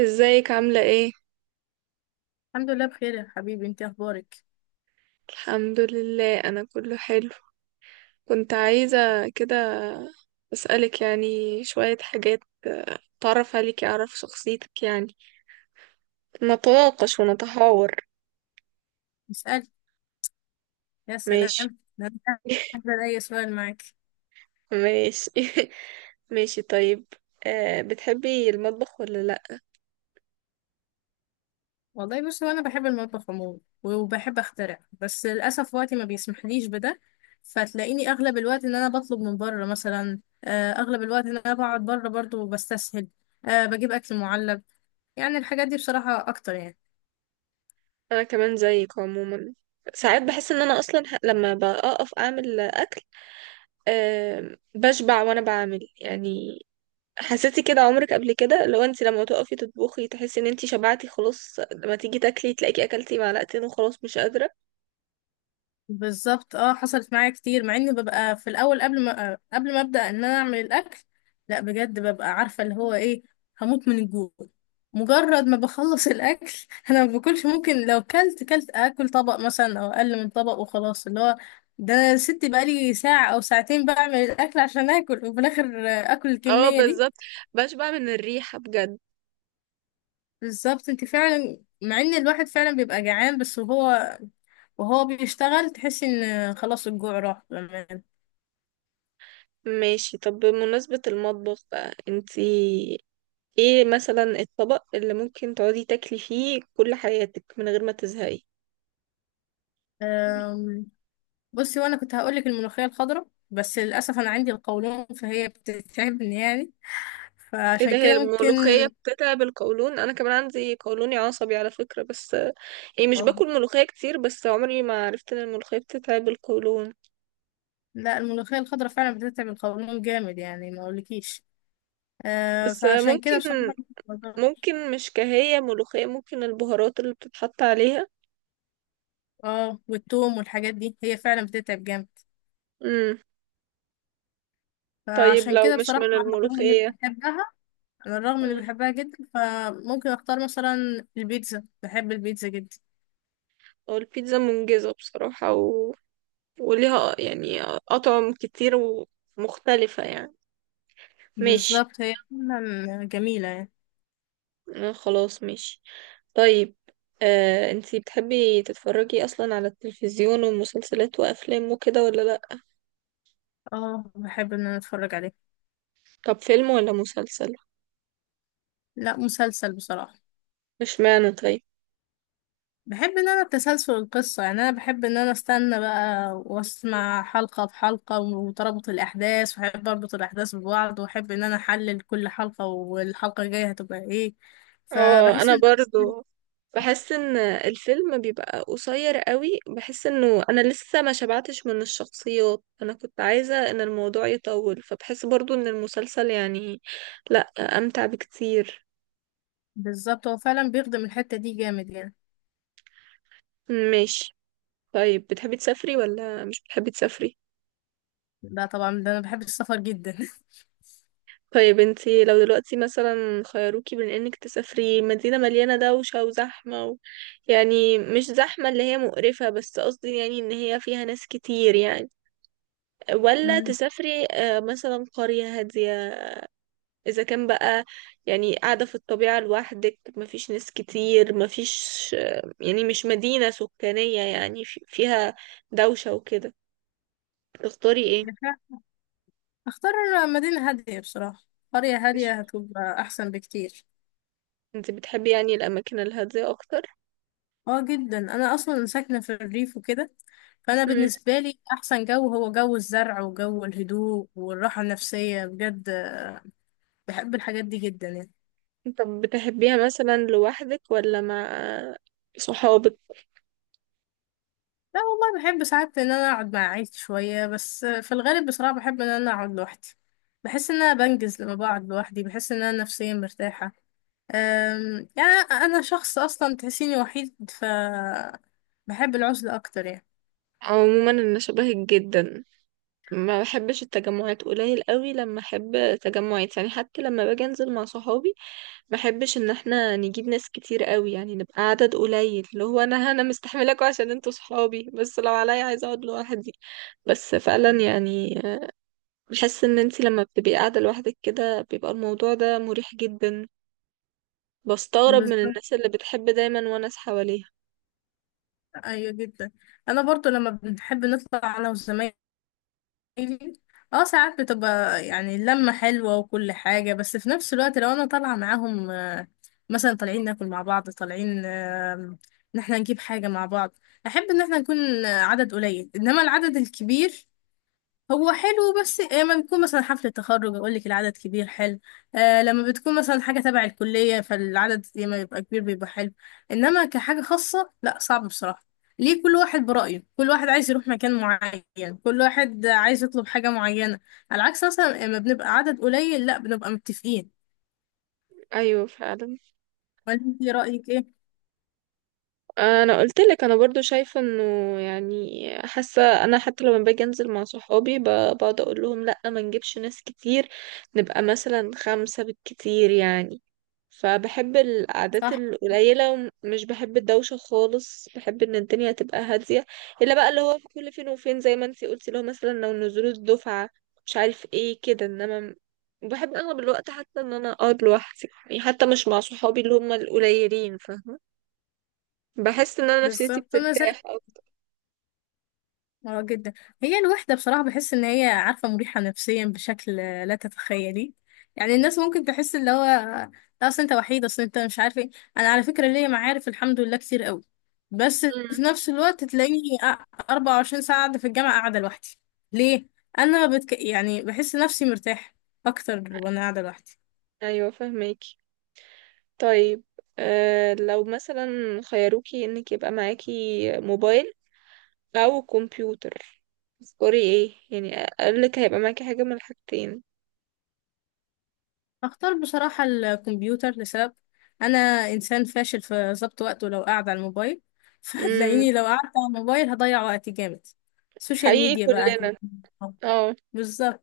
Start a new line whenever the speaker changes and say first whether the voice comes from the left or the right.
right: ازيك عاملة ايه؟
left: الحمد لله بخير يا حبيبي، انت اخبارك؟
right: الحمد لله، انا كله حلو. كنت عايزة كده اسألك يعني شوية حاجات. اتعرف عليك، اعرف شخصيتك، يعني نتناقش ونتحاور.
left: اسألي. يا
right: ماشي.
left: سلام، ده انا هقدر اي سؤال معاك.
right: ماشي. ماشي طيب. بتحبي المطبخ ولا لا؟
left: والله بصي، وانا بحب المطبخ عموما وبحب اخترع، بس للاسف وقتي ما بيسمحليش بده. فتلاقيني اغلب الوقت ان انا بطلب من بره مثلا، اغلب الوقت ان انا بقعد بره برضو بستسهل. أه بجيب اكل معلب. يعني الحاجات دي بصراحة اكتر يعني.
right: انا كمان زيك عموما. ساعات بحس ان انا اصلا لما بقف اعمل اكل. بشبع وانا بعمل، يعني حسيتي كده عمرك قبل كده؟ لو انت لما تقفي تطبخي تحسي ان انت شبعتي خلاص، لما تيجي تاكلي تلاقيكي اكلتي معلقتين وخلاص مش قادرة.
left: بالظبط اه، حصلت معايا كتير، مع اني ببقى في الاول قبل ما ابدا ان انا اعمل الاكل. لا بجد ببقى عارفه اللي هو ايه، هموت من الجوع. مجرد ما بخلص الاكل انا ما باكلش. ممكن لو كلت، كلت اكل طبق مثلا او اقل من طبق وخلاص، اللي هو ده انا يا ستي بقالي ساعه او ساعتين بعمل الاكل عشان اكل، وفي الاخر اكل
right: اه
left: الكميه دي.
right: بالظبط، بشبع من الريحة بجد.
left: بالظبط انت فعلا، مع ان الواحد فعلا بيبقى جعان، بس وهو وهو بيشتغل تحسي ان خلاص الجوع راح.
right: ماشي. طب بمناسبة المطبخ بقى، انت ايه مثلا الطبق اللي ممكن تقعدي تاكلي فيه كل حياتك من غير ما تزهقي؟
left: أم، بصي وانا كنت هقولك الملوخية الخضراء، بس للأسف أنا عندي القولون، فهي بتتعبني يعني.
right: ايه
left: فعشان
right: ده، هي
left: كده ممكن
right: الملوخية بتتعب بالقولون؟ انا كمان عندي قولوني عصبي على فكرة، بس يعني مش
left: اه،
right: باكل ملوخية كتير، بس عمري ما عرفت ان الملوخية بتتعب القولون.
left: لا الملوخية الخضراء فعلا بتتعب القولون جامد يعني ما أقولكيش. أه
right: بس
left: فعشان كده بصراحة
right: ممكن مش كهية ملوخية، ممكن البهارات اللي بتتحط عليها.
left: اه، والثوم والحاجات دي هي فعلا بتتعب جامد.
right: امم. طيب
left: فعشان
right: لو
left: كده
right: مش
left: بصراحة
right: من
left: على الرغم إني
right: الملوخية.
left: بحبها، على الرغم إني
right: مم.
left: بحبها جدا، فممكن أختار مثلا البيتزا، بحب البيتزا جدا.
right: هو البيتزا منجزة بصراحة، و... وليها يعني أطعم كتير ومختلفة يعني. ماشي.
left: بالظبط هي فعلا جميلة يعني.
right: خلاص ماشي. طيب. انتي بتحبي تتفرجي أصلا على التلفزيون ومسلسلات وأفلام وكده ولا لأ؟
left: اه بحب إن أنا أتفرج عليها.
right: طب فيلم ولا مسلسل؟
left: لا مسلسل بصراحة.
right: مش معنى طيب.
left: بحب ان انا تسلسل القصة، يعني انا بحب ان انا استنى بقى واسمع حلقة بحلقة وتربط الاحداث، واحب اربط الاحداث ببعض، واحب ان انا احلل كل حلقة والحلقة الجاية هتبقى ايه.
right: اه
left: فبحس
right: انا
left: ان
right: برضو بحس ان الفيلم بيبقى قصير قوي، بحس انه انا لسه ما شبعتش من الشخصيات، انا كنت عايزة ان الموضوع يطول. فبحس برضو ان المسلسل يعني، لا، امتع بكتير.
left: بالظبط هو فعلا بيخدم الحتة دي جامد يعني.
right: ماشي. طيب بتحبي تسافري ولا مش بتحبي تسافري؟
left: ده طبعا، ده انا بحب السفر جدا
right: طيب انتي لو دلوقتي مثلا خيروكي بين انك تسافري مدينة مليانة دوشة وزحمة، و... يعني مش زحمة اللي هي مقرفة، بس قصدي يعني ان هي فيها ناس كتير يعني، ولا
left: مم.
right: تسافري مثلا قرية هادية، إذا كان بقى يعني قاعدة في الطبيعة لوحدك، مفيش ناس كتير، مفيش يعني مش مدينة سكانية يعني فيها دوشة وكده، تختاري ايه؟
left: اختار مدينة هادية بصراحة. قرية هادية
right: مش-
left: هتبقى احسن بكتير.
right: انت بتحبي يعني الأماكن الهادية أكتر؟
left: اه جدا، انا اصلا ساكنه في الريف وكده. فانا
right: مم.
left: بالنسبه لي احسن جو هو جو الزرع وجو الهدوء والراحه النفسيه بجد. بحب الحاجات دي جدا يعني.
right: طب بتحبيها مثلا لوحدك ولا مع صحابك؟
left: لا والله بحب ساعات ان انا اقعد مع عيلتي شويه، بس في الغالب بصراحه بحب ان انا اقعد لوحدي. بحس ان انا بنجز لما بقعد لوحدي، بحس ان انا نفسيا مرتاحه. يعني انا شخص اصلا تحسيني وحيد، ف بحب العزله اكتر يعني.
right: عموما أنا شبهك جدا، ما بحبش التجمعات. قليل قوي لما أحب تجمعات، يعني حتى لما باجي أنزل مع صحابي بحبش ان احنا نجيب ناس كتير قوي، يعني نبقى عدد قليل، اللي هو انا مستحملاكوا عشان انتوا صحابي، بس لو عليا عايزه اقعد لوحدي. بس فعلا يعني بحس ان انتي لما بتبقي قاعده لوحدك كده بيبقى الموضوع ده مريح جدا. بستغرب من
left: بالظبط.
right: الناس اللي بتحب دايما وناس حواليها.
left: ايوه جدا. انا برضو لما بنحب نطلع انا وزمايلي، اه ساعات بتبقى يعني اللمة حلوة وكل حاجة، بس في نفس الوقت لو انا طالعة معاهم، مثلا طالعين ناكل مع بعض، طالعين ان احنا نجيب حاجة مع بعض، احب ان احنا نكون عدد قليل. انما العدد الكبير هو حلو، بس لما بتكون مثلا حفلة تخرج اقول لك العدد كبير حلو. آه لما بتكون مثلا حاجة تبع الكلية، فالعدد لما يبقى كبير بيبقى حلو. انما كحاجة خاصة لا، صعب بصراحة. ليه؟ كل واحد برأيه، كل واحد عايز يروح مكان معين، كل واحد عايز يطلب حاجة معينة. على العكس مثلا لما بنبقى عدد قليل، لا بنبقى متفقين.
right: ايوه فعلا.
left: وانت رأيك ايه؟
right: انا قلت لك انا برضو شايفه انه يعني حاسه انا، حتى لما باجي انزل مع صحابي بقعد اقول لهم لا، ما نجيبش ناس كتير، نبقى مثلا خمسه بالكتير يعني. فبحب القعدات
left: صح.
right: القليله، ومش بحب الدوشه خالص، بحب ان الدنيا تبقى هاديه. الا بقى اللي هو في كل فين وفين زي ما انتي قلتي، اللي هو مثلا لو نزول الدفعه مش عارف ايه كده، انما وبحب اغلب الوقت حتى ان انا اقعد لوحدي، يعني حتى مش مع صحابي اللي هم القليلين، فاهمه؟ بحس ان انا نفسيتي
left: بالظبط. انا زي،
right: بترتاح او...
left: اه جدا. هي الوحدة بصراحة بحس ان هي عارفة مريحة نفسيا بشكل لا تتخيلي. يعني الناس ممكن تحس اللي هو لا، اصل انت وحيد، اصل انت مش عارف ايه. انا على فكرة ليا معارف الحمد لله كتير قوي، بس
right: امم.
left: في نفس الوقت تلاقيني 24 ساعة قاعدة في الجامعة، قاعدة لوحدي. ليه؟ يعني بحس نفسي مرتاحة اكتر وانا قاعدة لوحدي.
right: ايوه فهماكي. طيب. آه لو مثلا خيروكي انك يبقى معاكي موبايل او كمبيوتر، تذكري ايه يعني، اقولك هيبقى معاكي حاجه من الحاجتين.
left: هختار بصراحة الكمبيوتر لسبب. أنا إنسان فاشل في ضبط وقته لو قاعد على الموبايل
right: امم،
left: فهتلاقيني لو قعدت على الموبايل هضيع وقتي جامد. السوشيال
right: حقيقي
left: ميديا بقى
right: كلنا.
left: هتلاقيني.
right: اه.
left: بالظبط.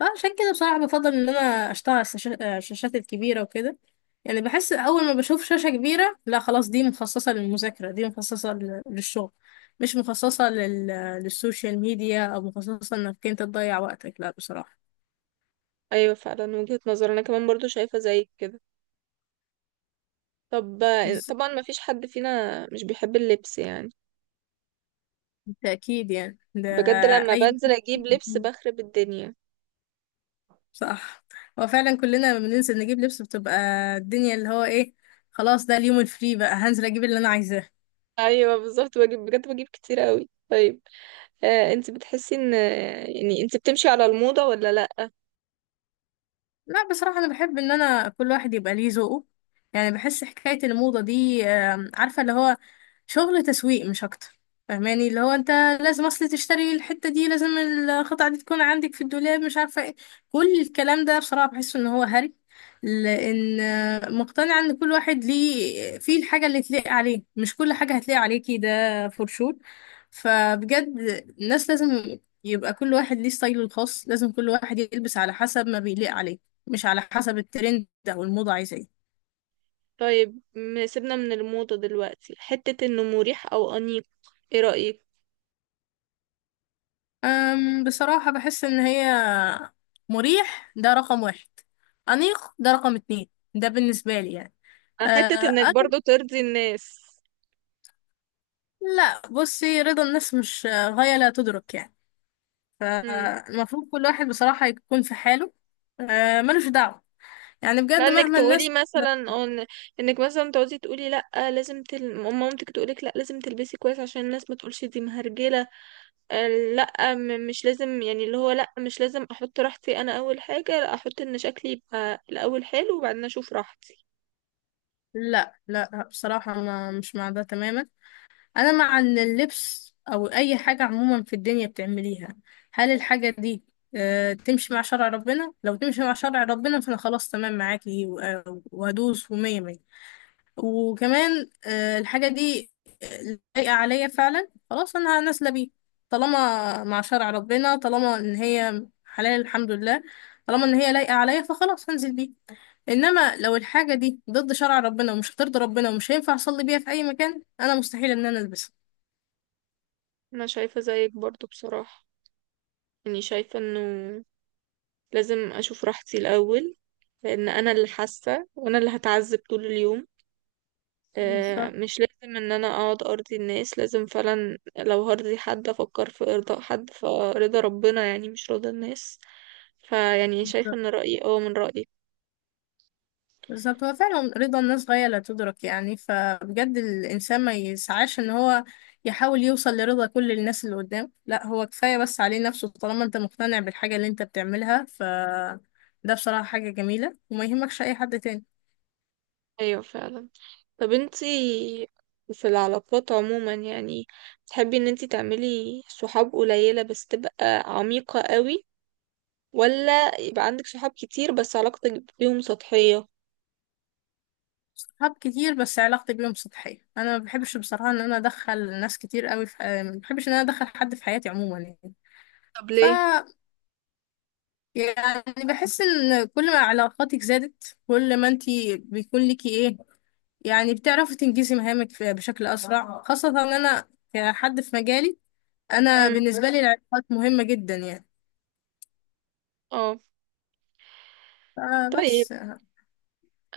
left: فعشان كده بصراحة بفضل إن أنا أشتغل على الشاشات الكبيرة وكده. يعني بحس أول ما بشوف شاشة كبيرة، لا خلاص دي مخصصة للمذاكرة، دي مخصصة للشغل، مش مخصصة لل... للسوشيال ميديا، أو مخصصة إنك أنت تضيع وقتك لا بصراحة.
right: ايوه فعلا وجهة نظر، انا كمان برضو شايفه زيك كده. طب طبعا ما فيش حد فينا مش بيحب اللبس، يعني
left: بالتأكيد يعني ده.
right: بجد لما
left: أي،
right: بنزل اجيب لبس بخرب الدنيا.
left: صح. هو فعلا كلنا لما بننزل نجيب لبس بتبقى الدنيا اللي هو ايه، خلاص ده اليوم الفري بقى، هنزل اجيب اللي انا عايزاه.
right: ايوه بالظبط بجيب، بجد بجيب كتير قوي. طيب انت بتحسي ان يعني انت بتمشي على الموضة ولا لا؟
left: لا بصراحة أنا بحب إن أنا، كل واحد يبقى ليه ذوقه. يعني بحس حكاية الموضة دي، عارفة اللي هو شغل تسويق مش أكتر. فاهماني اللي هو أنت لازم، أصل تشتري الحتة دي، لازم القطعة دي تكون عندك في الدولاب، مش عارفة إيه. كل الكلام ده بصراحة بحس إن هو هري. لأن مقتنعة إن كل واحد ليه فيه الحاجة اللي تليق عليه، مش كل حاجة هتليق عليكي ده فور شور. فبجد الناس لازم يبقى كل واحد ليه ستايله الخاص، لازم كل واحد يلبس على حسب ما بيليق عليه، مش على حسب الترند او الموضة عايزة ايه.
right: طيب سيبنا من الموضة دلوقتي. حتة انه مريح او انيق، ايه رأيك؟
left: بصراحة بحس ان هي، مريح ده رقم واحد، أنيق ده رقم اتنين، ده بالنسبة لي يعني. أه،
right: حتة انك
left: أنا،
right: برضو ترضي الناس.
left: لا بصي رضا الناس مش غاية لا تدرك يعني.
right: امم.
left: فالمفروض كل واحد بصراحة يكون في حاله، ملوش دعوة. يعني بجد
right: لانك
left: مهما
right: تقولي
left: الناس،
right: مثلا أو انك مثلا تقعدي تقولي لا، لازم مامتك تقولك لا لازم تلبسي كويس عشان الناس ما تقولش دي مهرجله. آه، لا مش لازم، يعني اللي هو لا مش لازم احط راحتي انا اول حاجه، لا احط ان شكلي يبقى الاول حلو وبعدين اشوف راحتي.
left: لا لا بصراحة أنا مش مع ده تماما. انا مع إن اللبس او اي حاجة عموما في الدنيا بتعمليها، هل الحاجة دي تمشي مع شرع ربنا؟ لو تمشي مع شرع ربنا فانا خلاص تمام معاكي، وهدوس ومية مية. وكمان الحاجة دي لايقة عليا فعلا، خلاص انا نازلة بيه. طالما مع شرع ربنا، طالما ان هي حلال الحمد لله، طالما ان هي لايقة عليا، فخلاص هنزل بيه. انما لو الحاجة دي ضد شرع ربنا ومش هترضي ربنا ومش هينفع اصلي بيها في اي مكان، انا مستحيل ان انا البسها.
right: انا شايفه زيك برضو بصراحه، يعني شايفة انه لازم اشوف راحتي الاول، لان انا اللي حاسة وانا اللي هتعذب طول اليوم.
left: بالظبط.
right: مش لازم ان انا اقعد ارضي الناس، لازم فعلا لو هرضي حد افكر في ارضاء حد، فرضا ربنا يعني مش رضا الناس. فيعني شايفة
left: بالظبط.
right: ان رأيي اه من رأيك.
left: بالظبط هو فعلا رضا الناس غاية لا تدرك يعني. فبجد الإنسان ما يسعاش إن هو يحاول يوصل لرضا كل الناس اللي قدام، لا هو كفاية بس عليه نفسه. طالما أنت مقتنع بالحاجة اللي أنت بتعملها، ف ده بصراحة حاجة جميلة وما يهمكش أي حد تاني.
right: ايوه فعلا. طب انتي في العلاقات عموما يعني تحبي ان انتي تعملي صحاب قليلة بس تبقى عميقة قوي، ولا يبقى عندك صحاب كتير بس علاقتك بيهم سطحية؟
left: صحاب كتير بس علاقتي بيهم سطحية. أنا ما بحبش بصراحة إن أنا أدخل ناس كتير قوي في، ما بحبش إن أنا أدخل حد في حياتي عموما يعني.
right: طب
left: ف
right: ليه؟
left: يعني بحس إن كل ما علاقاتك زادت كل ما أنتي بيكون ليكي إيه، يعني بتعرفي تنجزي مهامك بشكل أسرع. خاصة إن أنا كحد في مجالي، أنا
right: امم.
left: بالنسبة لي العلاقات مهمة جدا يعني.
right: اه. طيب
left: فبس.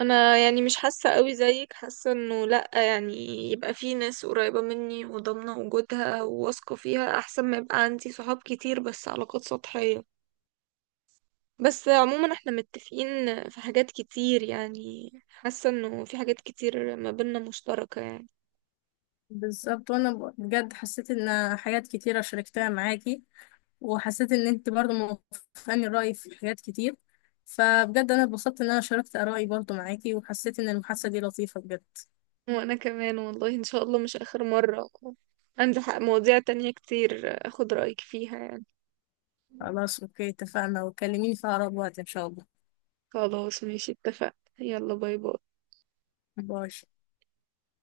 right: انا يعني مش حاسه قوي زيك، حاسه انه لا يعني يبقى في ناس قريبه مني وضامنه وجودها وواثقه فيها، احسن ما يبقى عندي صحاب كتير بس علاقات سطحيه. بس عموما احنا متفقين في حاجات كتير، يعني حاسه انه في حاجات كتير ما بيننا مشتركه يعني.
left: بالظبط. وأنا بجد حسيت إن حاجات كتيرة شاركتها معاكي، وحسيت إن أنت برضو موافقاني الرأي في حاجات كتير. فبجد أنا اتبسطت إن أنا شاركت آرائي برضو معاكي، وحسيت إن المحادثة دي لطيفة بجد.
right: وانا كمان والله، ان شاء الله مش اخر مره، عندي حق مواضيع تانية كتير اخد رايك فيها يعني.
left: خلاص أوكي اتفقنا، وكلميني في أقرب وقت إن شاء الله.
right: خلاص ماشي اتفقنا. يلا باي باي.
left: باي.